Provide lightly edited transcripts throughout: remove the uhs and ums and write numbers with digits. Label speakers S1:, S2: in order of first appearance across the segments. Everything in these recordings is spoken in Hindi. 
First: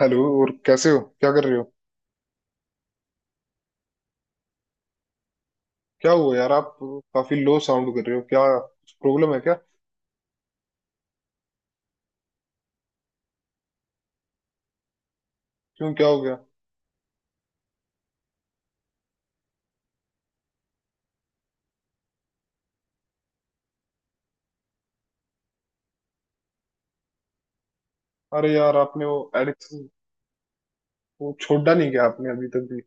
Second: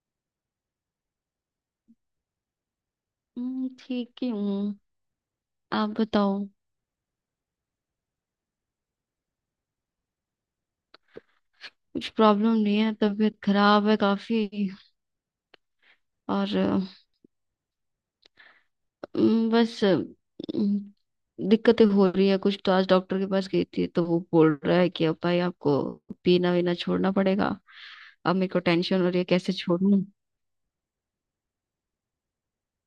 S1: हेलो, और कैसे हो? क्या कर रहे हो?
S2: ठीक ही हूँ। आप
S1: क्या हुआ
S2: बताओ।
S1: यार, आप काफी लो साउंड कर रहे हो? क्या प्रॉब्लम है क्या?
S2: कुछ प्रॉब्लम नहीं है, तबीयत खराब है काफी।
S1: क्यों, क्या हो गया?
S2: और बस दिक्कतें हो रही है कुछ। तो आज डॉक्टर के पास गई थी तो वो बोल रहा है कि अब भाई आपको पीना वीना छोड़ना पड़ेगा। अब मेरे
S1: अरे
S2: को
S1: यार,
S2: टेंशन
S1: आपने
S2: हो रही
S1: वो
S2: है कैसे
S1: एडिक्शन
S2: छोड़ूं।
S1: वो छोड़ा नहीं क्या आपने अभी तक भी?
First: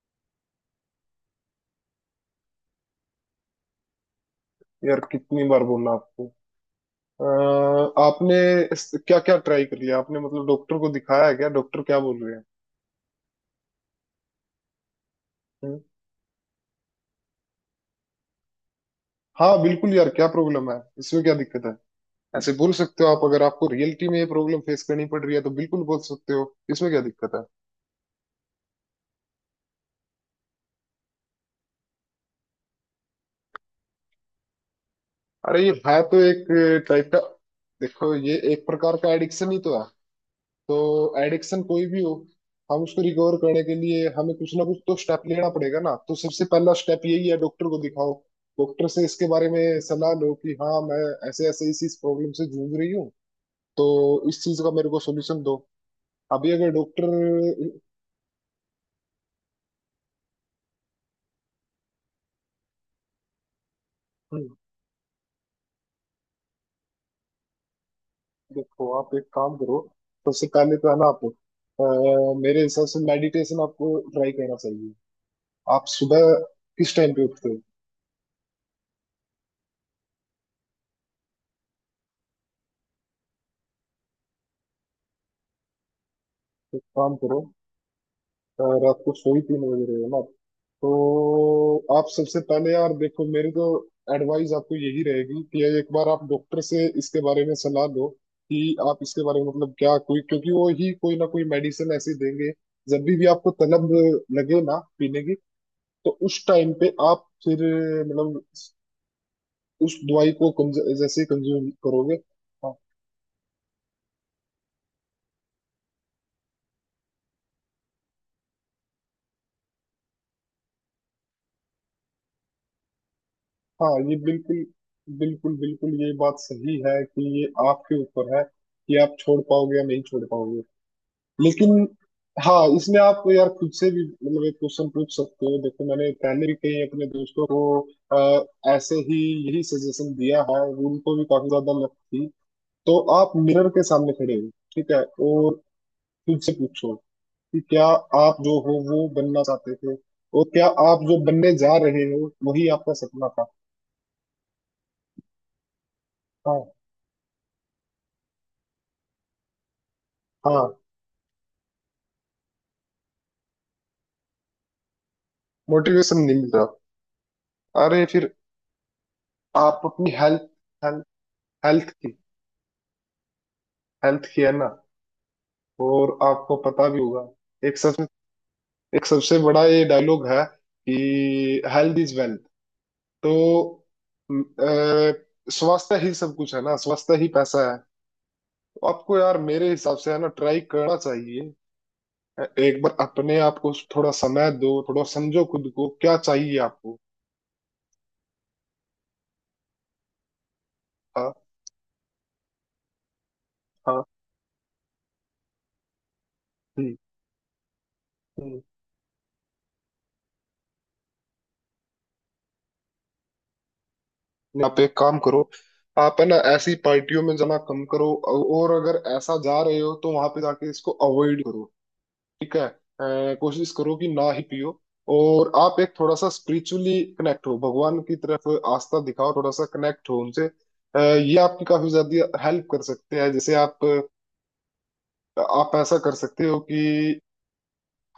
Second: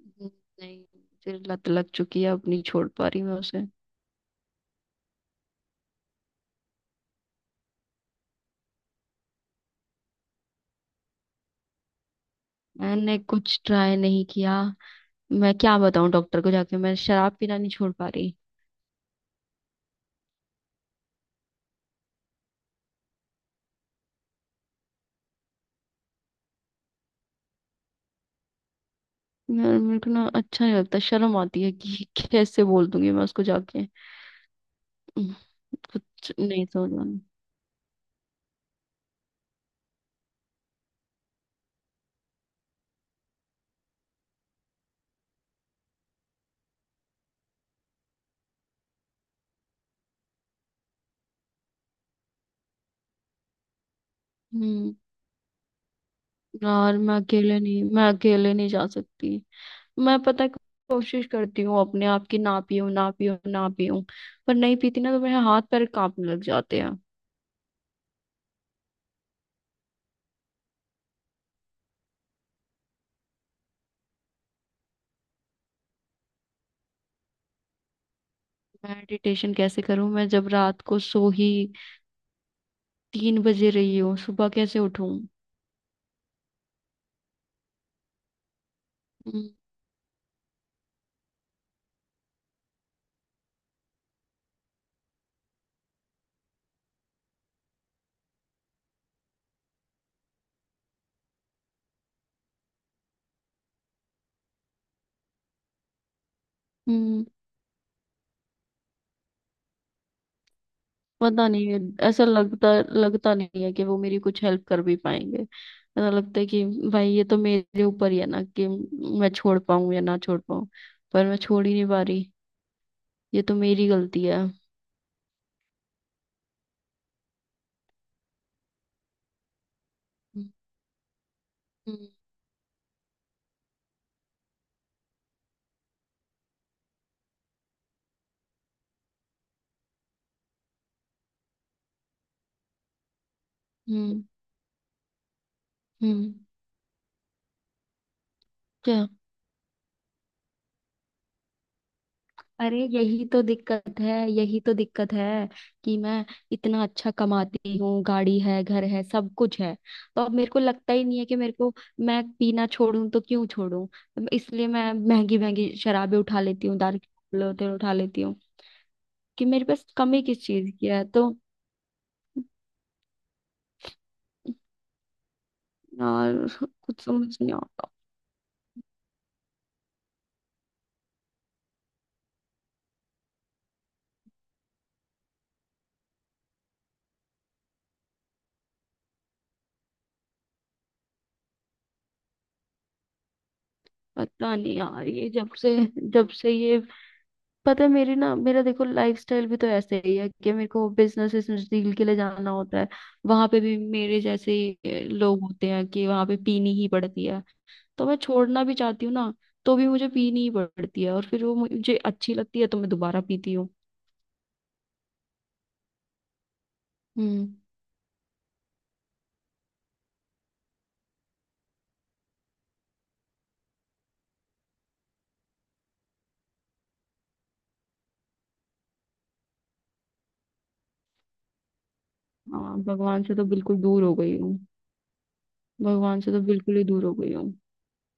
S2: हम्म, नहीं। फिर लत लग चुकी है, अब नहीं छोड़ पा रही मैं उसे।
S1: यार कितनी बार बोलना आपको। आपने क्या क्या ट्राई कर लिया आपने? मतलब डॉक्टर को दिखाया है क्या? डॉक्टर क्या बोल रहे हैं?
S2: मैंने कुछ ट्राई नहीं किया, मैं क्या
S1: हम्म?
S2: बताऊं डॉक्टर को जाके, मैं शराब पीना नहीं छोड़ पा रही।
S1: हाँ बिल्कुल यार, क्या प्रॉब्लम है इसमें, क्या दिक्कत है? ऐसे बोल सकते हो आप। अगर आपको रियलिटी में ये प्रॉब्लम फेस करनी पड़ रही है तो बिल्कुल बोल सकते हो, इसमें क्या दिक्कत है?
S2: यार मेरे को ना अच्छा नहीं लगता, शर्म आती है कि कैसे बोल दूंगी मैं उसको जाके। हम्म,
S1: अरे ये है तो
S2: कुछ
S1: एक
S2: नहीं समझ में
S1: टाइप का।
S2: आना।
S1: देखो, ये एक प्रकार का एडिक्शन ही तो है। तो एडिक्शन कोई भी हो, हम उसको रिकवर करने के लिए हमें कुछ ना कुछ तो स्टेप लेना पड़ेगा ना। तो सबसे पहला स्टेप यही है, डॉक्टर को दिखाओ। डॉक्टर से इसके बारे में सलाह लो कि हाँ मैं ऐसे ऐसे इस प्रॉब्लम से जूझ रही हूँ। तो इस चीज का मेरे
S2: हम्म।
S1: को सोल्यूशन दो। अभी अगर
S2: यार
S1: डॉक्टर,
S2: मैं अकेले नहीं जा सकती। मैं पता है, कोशिश करती हूँ अपने आप की, ना पीऊं ना पीऊं ना पीऊं। पर नहीं पीती ना तो मेरे हाथ पैर कांपने लग जाते हैं।
S1: देखो आप एक काम करो। सबसे पहले तो है ना, आप मेरे हिसाब से मेडिटेशन आपको ट्राई करना चाहिए। आप सुबह किस टाइम पे उठते हो?
S2: मेडिटेशन कैसे करूं मैं जब रात को सो ही 3 बजे रही हूँ, सुबह कैसे उठूं।
S1: तो एक काम करो, रात को सो ही
S2: हम्म,
S1: 3 बजे रहे हो ना? तो आप सबसे पहले यार, देखो मेरी तो एडवाइस आपको यही रहेगी कि एक बार आप डॉक्टर से इसके बारे में सलाह लो कि आप इसके बारे में मतलब क्या कोई, क्योंकि वो ही कोई ना कोई मेडिसिन ऐसी देंगे जब भी आपको तलब लगे ना पीने की, तो उस टाइम पे
S2: हम्म।
S1: आप फिर मतलब उस दवाई को जैसे
S2: पता नहीं
S1: कंज्यूम
S2: है।
S1: करोगे,
S2: ऐसा लगता
S1: हाँ।
S2: लगता नहीं है कि वो मेरी कुछ हेल्प कर भी पाएंगे। ऐसा लगता है कि भाई ये तो मेरे ऊपर ही है ना कि मैं छोड़ पाऊं या ना छोड़ पाऊं। पर मैं छोड़ ही नहीं पा रही, ये तो मेरी
S1: हाँ ये
S2: गलती है।
S1: बिल्कुल बिल्कुल बिल्कुल ये बात सही है कि ये आपके ऊपर है कि आप छोड़ पाओगे या नहीं छोड़
S2: हम्म,
S1: पाओगे। लेकिन
S2: हम्म,
S1: हाँ, इसमें आप यार खुद से भी मतलब एक क्वेश्चन पूछ सकते हो। देखो मैंने पहले भी कई अपने दोस्तों को ऐसे ही यही सजेशन दिया है। उनको भी काफी ज्यादा लत थी। तो आप मिरर के सामने
S2: हम्म,
S1: खड़े हो, ठीक है? और
S2: हम्म।
S1: खुद से पूछो कि क्या आप जो हो
S2: क्या?
S1: वो बनना चाहते थे, और क्या आप जो बनने जा रहे हो वही
S2: अरे
S1: आपका
S2: यही
S1: सपना
S2: तो
S1: था?
S2: दिक्कत है, यही तो दिक्कत है कि मैं
S1: हाँ,
S2: इतना अच्छा कमाती हूँ, गाड़ी है, घर है, सब कुछ है। तो अब मेरे को
S1: हाँ,
S2: लगता ही नहीं है कि मेरे को, मैं पीना छोड़ूं तो क्यों छोड़ूं। इसलिए मैं महंगी महंगी
S1: मोटिवेशन
S2: शराबें
S1: नहीं
S2: उठा
S1: मिल रहा।
S2: लेती हूँ, दारू के लोटे उठा
S1: अरे
S2: लेती
S1: फिर
S2: हूँ कि मेरे
S1: आप
S2: पास
S1: अपनी
S2: कमी किस
S1: हेल्थ,
S2: चीज की
S1: हेल्थ,
S2: है तो।
S1: हेल्थ की, हेल्थ की है ना? और आपको
S2: यार
S1: पता भी
S2: कुछ
S1: होगा,
S2: समझ नहीं
S1: एक
S2: आता।
S1: सबसे एक सबसे बड़ा ये डायलॉग है कि हेल्थ इज वेल्थ। तो स्वास्थ्य ही सब कुछ है ना, स्वास्थ्य ही पैसा है। तो आपको यार मेरे हिसाब से है ना ट्राई करना चाहिए। एक बार अपने आप को थोड़ा समय
S2: पता नहीं
S1: दो, थोड़ा
S2: यार, ये
S1: समझो
S2: जब से
S1: खुद को क्या
S2: जब से
S1: चाहिए
S2: ये
S1: आपको।
S2: पता है, मेरी ना मेरा देखो लाइफस्टाइल भी तो ऐसे ही है कि मेरे को
S1: हाँ,
S2: बिजनेस बिजनेस डील के लिए जाना होता है। वहां पे भी
S1: हाँ,
S2: मेरे जैसे ही, लोग होते हैं कि वहां पे पीनी ही
S1: हम्म,
S2: पड़ती है। तो मैं
S1: हम्म।
S2: छोड़ना भी चाहती हूँ ना, तो भी मुझे पीनी ही पड़ती है और फिर वो मुझे अच्छी लगती है तो मैं दोबारा पीती हूँ।
S1: आप एक काम करो, आप है ना ऐसी पार्टियों में
S2: हम्म।
S1: जाना कम करो। और अगर ऐसा जा रहे हो तो वहां पे जाके इसको अवॉइड करो। ठीक है, कोशिश करो कि ना ही पियो। और आप एक थोड़ा सा स्पिरिचुअली कनेक्ट हो भगवान की तरफ। आस्था दिखाओ थोड़ा सा, कनेक्ट हो उनसे। ये आपकी काफी ज्यादा हेल्प
S2: हाँ,
S1: कर सकते
S2: भगवान
S1: हैं।
S2: से तो
S1: जैसे
S2: बिल्कुल
S1: आप
S2: दूर हो गई हूँ,
S1: आप ऐसा कर
S2: भगवान से तो
S1: सकते हो
S2: बिल्कुल
S1: कि
S2: ही दूर हो गई हूँ।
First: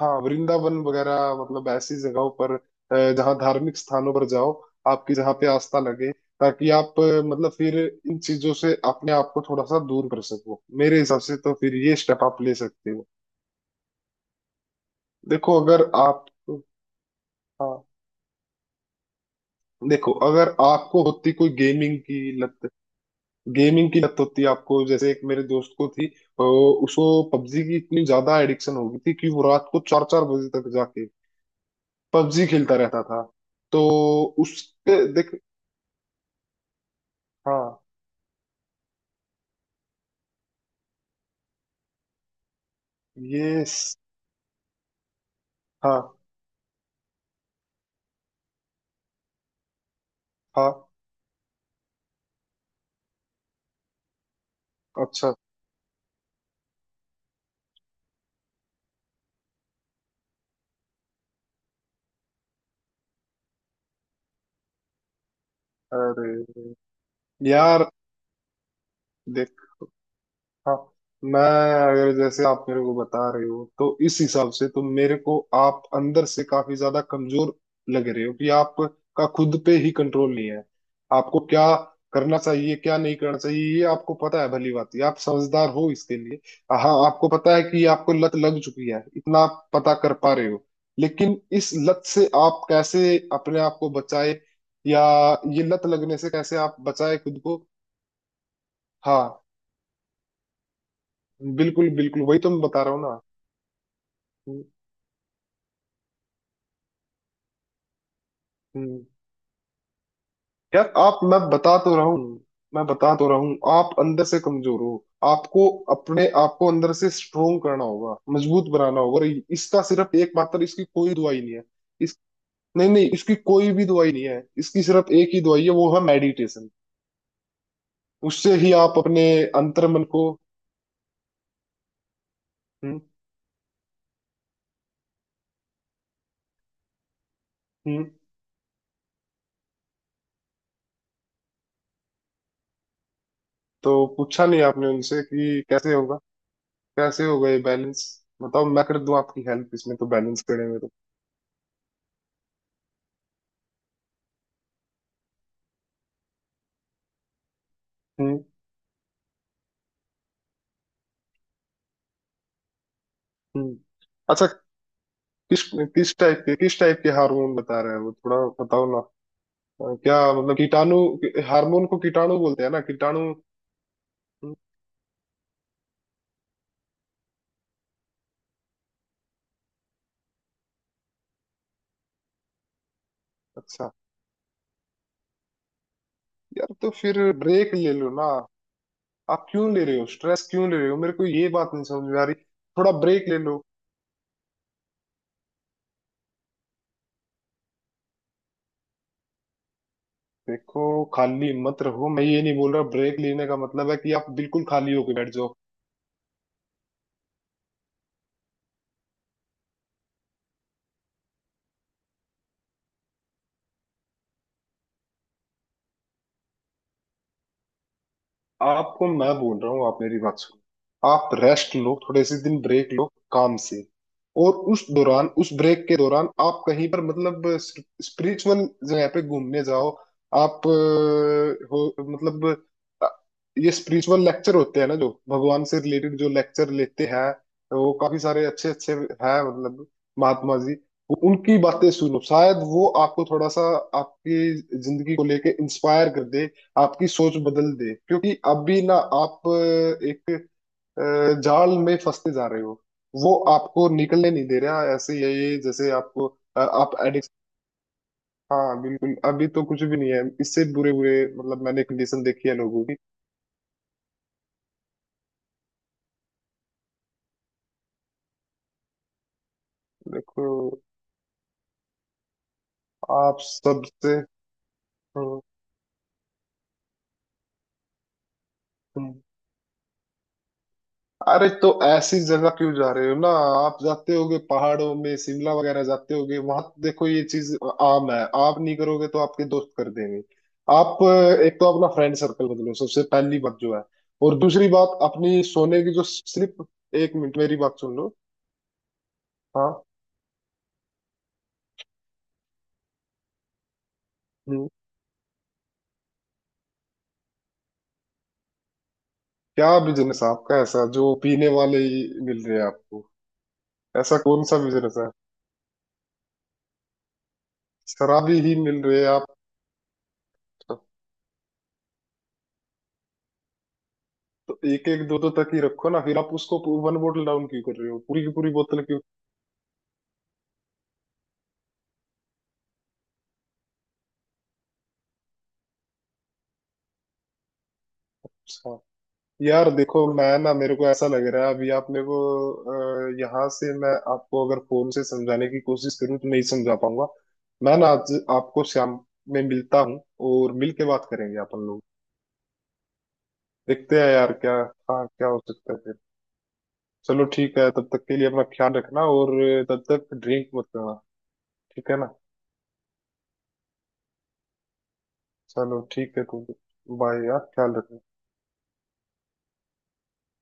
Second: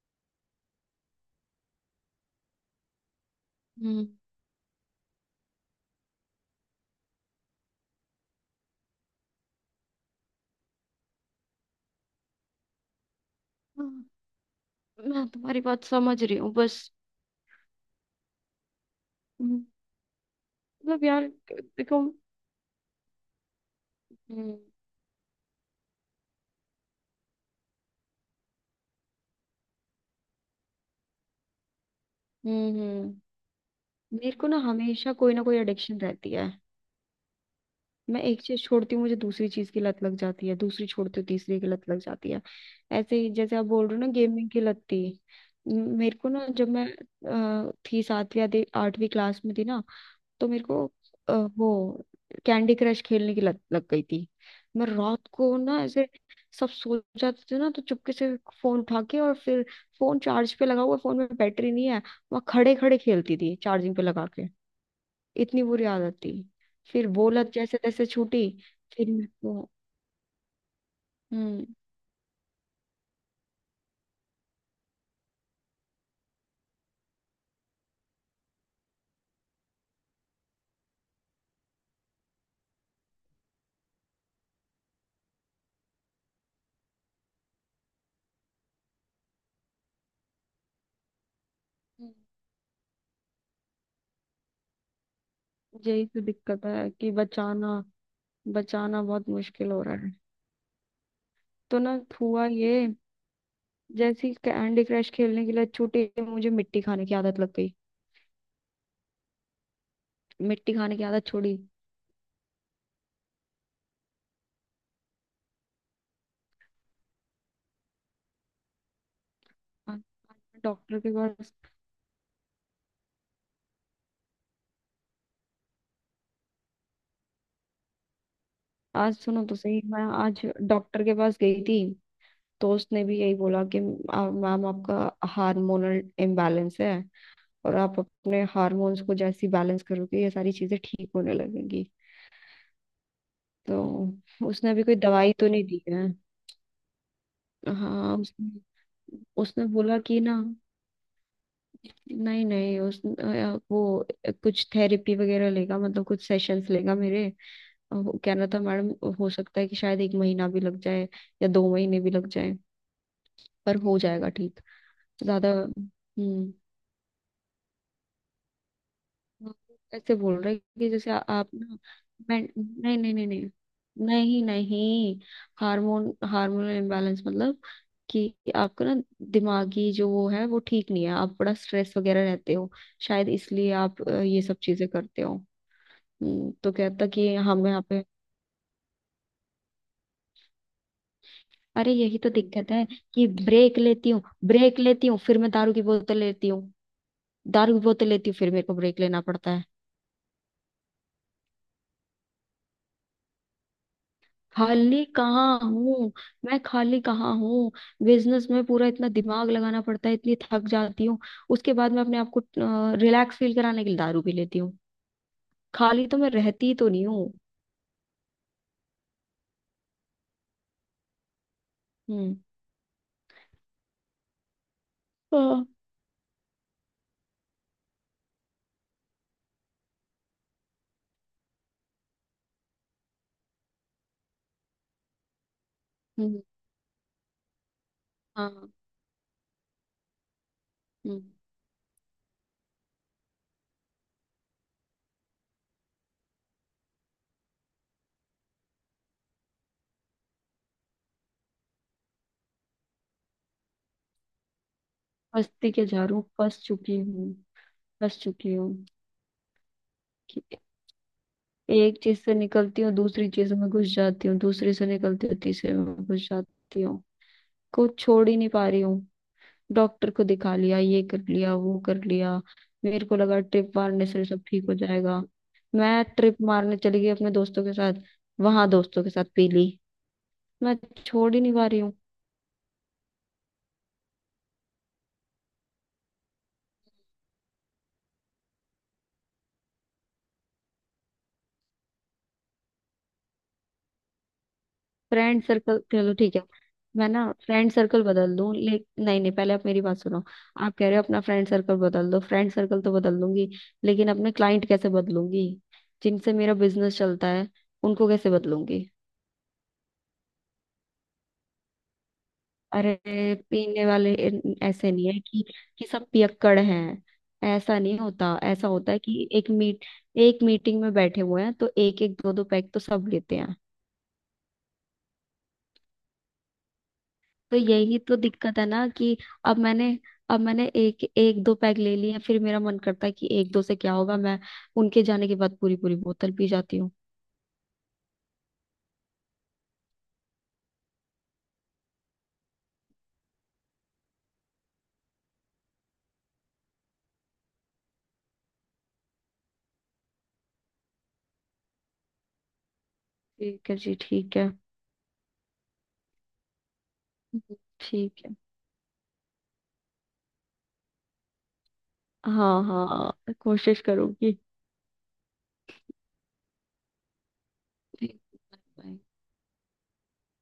S1: हाँ, वृंदावन वगैरह मतलब ऐसी जगहों पर, जहाँ धार्मिक
S2: हम्म।
S1: स्थानों पर जाओ, आपकी जहाँ पे आस्था लगे, ताकि आप मतलब फिर इन चीजों से अपने आप को थोड़ा सा दूर कर सको। मेरे हिसाब से तो फिर ये स्टेप आप ले सकते हो।
S2: हाँ, मैं
S1: देखो
S2: तुम्हारी बात
S1: अगर
S2: समझ
S1: आप,
S2: रही हूँ बस।
S1: हाँ
S2: हम्म,
S1: देखो, अगर आपको
S2: मतलब यार
S1: होती कोई गेमिंग
S2: देखो।
S1: की लत, गेमिंग की लत होती
S2: हम्म,
S1: आपको, जैसे एक मेरे दोस्त को थी, उसको पबजी की इतनी ज्यादा एडिक्शन हो गई थी कि वो रात को 4-4 बजे तक जाके पबजी खेलता
S2: हम्म,
S1: रहता था। तो
S2: मेरे को ना
S1: उसके
S2: हमेशा
S1: देख
S2: कोई ना कोई एडिक्शन रहती है।
S1: हाँ,
S2: मैं एक चीज छोड़ती हूँ मुझे दूसरी चीज की लत लग जाती है, दूसरी छोड़ती हूँ तीसरी की लत लग जाती है। ऐसे ही जैसे
S1: ये
S2: आप बोल
S1: स-
S2: रहे हो ना, गेमिंग की लत थी।
S1: हाँ,
S2: मेरे को ना जब मैं थी, 7वीं या 8वीं क्लास में थी ना, तो मेरे
S1: हाँ,
S2: को वो कैंडी क्रश खेलने की लत लग गई थी। मैं रात
S1: अच्छा,
S2: को ना, ऐसे सब सो जाते थे ना तो चुपके से फोन उठा के, और फिर फोन चार्ज पे लगा हुआ, फोन में बैटरी नहीं है, वहां खड़े खड़े खेलती थी चार्जिंग पे लगा के। इतनी बुरी आदत थी।
S1: अरे
S2: फिर वो लत जैसे
S1: यार
S2: तैसे छूटी। फिर मेरे
S1: देख
S2: को।
S1: हाँ, मैं
S2: हम्म,
S1: अगर जैसे आप मेरे को बता रहे हो तो इस हिसाब से तो मेरे को आप अंदर से काफी ज्यादा कमजोर लग रहे हो कि आपका खुद पे ही कंट्रोल नहीं है। आपको क्या करना चाहिए क्या नहीं करना चाहिए ये आपको पता है, भली बात ही आप समझदार हो इसके लिए। हाँ आपको पता है कि ये आपको लत लग चुकी है, इतना आप पता कर पा रहे हो। लेकिन इस लत
S2: हम्म,
S1: से आप कैसे अपने आप को बचाए, या ये लत
S2: यही
S1: लगने
S2: तो
S1: से कैसे
S2: दिक्कत
S1: आप
S2: है कि
S1: बचाए खुद को?
S2: बचाना, बचाना बहुत
S1: हाँ
S2: मुश्किल हो रहा है। तो
S1: बिल्कुल
S2: ना
S1: बिल्कुल वही
S2: हुआ
S1: तो मैं
S2: ये,
S1: बता रहा हूँ ना।
S2: जैसे
S1: हम्म,
S2: कैंडी क्रश खेलने की लत छूटी मुझे मिट्टी खाने की आदत लग गई।
S1: हम्म।
S2: मिट्टी
S1: यार
S2: खाने की
S1: आप,
S2: आदत
S1: मैं
S2: छोड़ी।
S1: बता तो रहा हूँ, मैं बता तो रहा हूँ, आप अंदर से कमजोर हो। आपको अपने आप को अंदर से स्ट्रोंग करना होगा, मजबूत बनाना होगा। और इसका
S2: आज-
S1: सिर्फ
S2: आज मैं
S1: एकमात्र, इसकी
S2: डॉक्टर के
S1: कोई दवाई
S2: पास।
S1: नहीं है। इस नहीं नहीं, इसकी कोई भी दवाई नहीं है, इसकी सिर्फ एक ही दवाई है, वो है मेडिटेशन। उससे ही आप
S2: आज
S1: अपने
S2: सुनो तो सही, मैं
S1: अंतर्मन को,
S2: आज डॉक्टर के पास गई थी तो
S1: हम्म,
S2: उसने भी यही बोला कि मैम, आपका हार्मोनल इम्बैलेंस है, और आप
S1: हम्म।
S2: अपने हार्मोन्स को जैसे बैलेंस करोगे ये सारी चीजें ठीक होने लगेंगी।
S1: तो पूछा
S2: तो
S1: नहीं
S2: उसने अभी
S1: आपने
S2: कोई
S1: उनसे
S2: दवाई तो
S1: कि
S2: नहीं दी
S1: कैसे
S2: है।
S1: होगा? कैसे होगा ये बैलेंस?
S2: हाँ, उसने
S1: बताओ, मैं कर दूं आपकी
S2: उसने
S1: हेल्प इसमें,
S2: बोला
S1: तो
S2: कि ना,
S1: बैलेंस करने में तो,
S2: नहीं नहीं, वो कुछ थेरेपी वगैरह लेगा, मतलब कुछ सेशंस लेगा मेरे। वो कह
S1: हम्म,
S2: रहा था मैडम, हो सकता है कि शायद 1 महीना भी लग जाए या 2 महीने भी लग जाए,
S1: हम्म,
S2: पर हो जाएगा
S1: अच्छा।
S2: ठीक। ज्यादा।
S1: किस
S2: हम्म।
S1: किस टाइप के हार्मोन बता रहे हैं वो? थोड़ा बताओ ना।
S2: आप ऐसे
S1: क्या
S2: बोल रहे
S1: मतलब
S2: हैं कि
S1: कीटाणु?
S2: जैसे आप ना,
S1: हार्मोन को कीटाणु
S2: मैं।
S1: बोलते हैं ना,
S2: नहीं नहीं
S1: कीटाणु?
S2: नहीं नहीं। नहीं
S1: हम्म,
S2: नहीं। हार्मोनल इम्बैलेंस, मतलब कि आपका ना, दिमागी जो वो है वो ठीक नहीं है, आप बड़ा स्ट्रेस वगैरह रहते हो, शायद इसलिए
S1: अच्छा।
S2: आप ये सब चीजें करते हो। तो
S1: यार तो
S2: कहता
S1: फिर
S2: कि हम
S1: ब्रेक
S2: यहाँ
S1: ले
S2: पे।
S1: लो ना। आप क्यों ले रहे हो स्ट्रेस? क्यों ले रहे हो? मेरे को ये बात नहीं
S2: अरे
S1: समझ
S2: यही
S1: में आ
S2: तो
S1: रही,
S2: दिक्कत है
S1: थोड़ा
S2: कि
S1: ब्रेक ले लो।
S2: ब्रेक लेती हूँ। ब्रेक लेती हूँ फिर मैं दारू की बोतल लेती हूँ, दारू की बोतल लेती हूँ फिर मेरे को ब्रेक लेना पड़ता है।
S1: देखो, खाली मत रहो, मैं ये नहीं बोल रहा ब्रेक लेने का मतलब है कि आप बिल्कुल खाली
S2: खाली
S1: होके बैठ जाओ।
S2: कहाँ हूँ, मैं खाली कहाँ हूँ। बिजनेस में पूरा इतना दिमाग लगाना पड़ता है, इतनी थक जाती हूँ। उसके बाद मैं अपने आप को रिलैक्स फील कराने के लिए दारू पी लेती हूँ। खाली तो मैं रहती तो नहीं हूँ।
S1: आपको मैं बोल रहा हूँ, आप मेरी बात सुनो। आप रेस्ट लो, थोड़े से
S2: हम्म।
S1: दिन ब्रेक लो काम से। और उस दौरान, उस
S2: हाँ।
S1: ब्रेक के दौरान आप कहीं पर मतलब स्पिरिचुअल जगह पे घूमने जाओ। आप हो मतलब, अ, ये स्पिरिचुअल लेक्चर होते हैं ना जो भगवान से रिलेटेड जो
S2: हम्म,
S1: लेक्चर लेते हैं, वो काफी सारे अच्छे
S2: हाँ।
S1: अच्छे हैं मतलब। महात्मा जी, वो
S2: हम्म।
S1: उनकी बातें सुनो, शायद वो आपको थोड़ा सा, आपकी जिंदगी को लेके इंस्पायर कर दे, आपकी सोच बदल दे। क्योंकि अभी ना, आप एक जाल में फंसते जा रहे हो, वो आपको निकलने नहीं दे रहा। ऐसे यही
S2: मस्ती के
S1: जैसे
S2: झाड़ू
S1: आपको,
S2: फंस
S1: आप
S2: चुकी
S1: एडिक्ट,
S2: हूँ, फंस चुकी हूँ
S1: हाँ बिल्कुल, अभी तो कुछ भी नहीं है।
S2: कि
S1: इससे बुरे बुरे मतलब मैंने
S2: एक चीज
S1: कंडीशन
S2: से
S1: देखी है
S2: निकलती
S1: लोगों
S2: हूँ
S1: की।
S2: दूसरी चीज में घुस जाती हूँ, दूसरी से निकलती हूँ तीसरे में घुस जाती हूँ। कुछ छोड़ ही नहीं पा रही हूँ। डॉक्टर को दिखा लिया,
S1: देखो,
S2: ये कर लिया, वो कर लिया। मेरे को
S1: आप
S2: लगा ट्रिप मारने
S1: सबसे,
S2: से सब ठीक हो जाएगा।
S1: हम्म,
S2: मैं ट्रिप मारने चली गई अपने दोस्तों के साथ, वहां दोस्तों के साथ पी ली। मैं छोड़ ही
S1: अरे
S2: नहीं पा
S1: तो
S2: रही हूँ।
S1: ऐसी जगह क्यों जा रहे हो ना? आप जाते होगे पहाड़ों में, शिमला वगैरह जाते होगे, वहां देखो ये चीज आम है। आप नहीं करोगे तो आपके दोस्त कर देंगे। आप एक तो अपना फ्रेंड सर्कल बदलो सबसे पहली बात जो है। और दूसरी बात अपनी
S2: फ्रेंड सर्कल
S1: सोने की जो
S2: चलो ठीक है,
S1: स्लिप,
S2: मैं
S1: एक
S2: ना
S1: मिनट मेरी
S2: फ्रेंड
S1: बात सुन
S2: सर्कल
S1: लो।
S2: बदल दूं ले। नहीं नहीं, पहले आप मेरी
S1: हाँ,
S2: बात सुनो। आप कह रहे हो अपना फ्रेंड सर्कल बदल दो, फ्रेंड सर्कल तो बदल दूंगी, लेकिन अपने क्लाइंट
S1: हम्म।
S2: कैसे बदलूंगी, जिनसे मेरा बिजनेस चलता है, उनको कैसे बदलूंगी।
S1: क्या बिजनेस आपका ऐसा जो पीने वाले ही मिल रहे हैं
S2: अरे
S1: आपको?
S2: पीने वाले
S1: ऐसा कौन सा
S2: ऐसे
S1: बिजनेस
S2: नहीं
S1: है?
S2: है कि सब पियक्कड़ हैं। ऐसा नहीं होता,
S1: शराबी ही
S2: ऐसा
S1: मिल
S2: होता है
S1: रहे हैं
S2: कि
S1: आप?
S2: एक मीटिंग में बैठे हुए हैं तो एक एक दो दो पैक तो सब लेते हैं।
S1: तो एक एक दो दो तक ही रखो ना, फिर आप उसको वन बोतल डाउन
S2: तो
S1: क्यों कर रहे हो
S2: यही तो
S1: पूरी की पूरी
S2: दिक्कत है
S1: बोतल?
S2: ना कि अब मैंने अब मैंने एक एक दो पैक ले लिए हैं, फिर मेरा मन करता है कि एक दो से क्या होगा, मैं उनके जाने के बाद पूरी पूरी बोतल पी जाती हूँ।
S1: अच्छा। यार देखो, मैं ना मेरे को ऐसा लग रहा है अभी, आप मेरे को यहाँ से मैं आपको अगर फोन से समझाने की कोशिश करूँ तो नहीं समझा पाऊंगा। मैं ना आज आपको शाम में मिलता हूँ, और मिल के बात करेंगे अपन लोग।
S2: ठीक है जी,
S1: देखते हैं यार
S2: ठीक है।
S1: क्या, हाँ क्या हो सकता है फिर। चलो
S2: हम्म,
S1: ठीक है, तब तक के
S2: ठीक
S1: लिए
S2: है।
S1: अपना ख्याल रखना। और तब तक ड्रिंक मत करना, ठीक है ना?
S2: हाँ हाँ, कोशिश करूंगी।
S1: चलो ठीक है तो, बाय यार, ख्याल रखना।
S2: Bye, bye.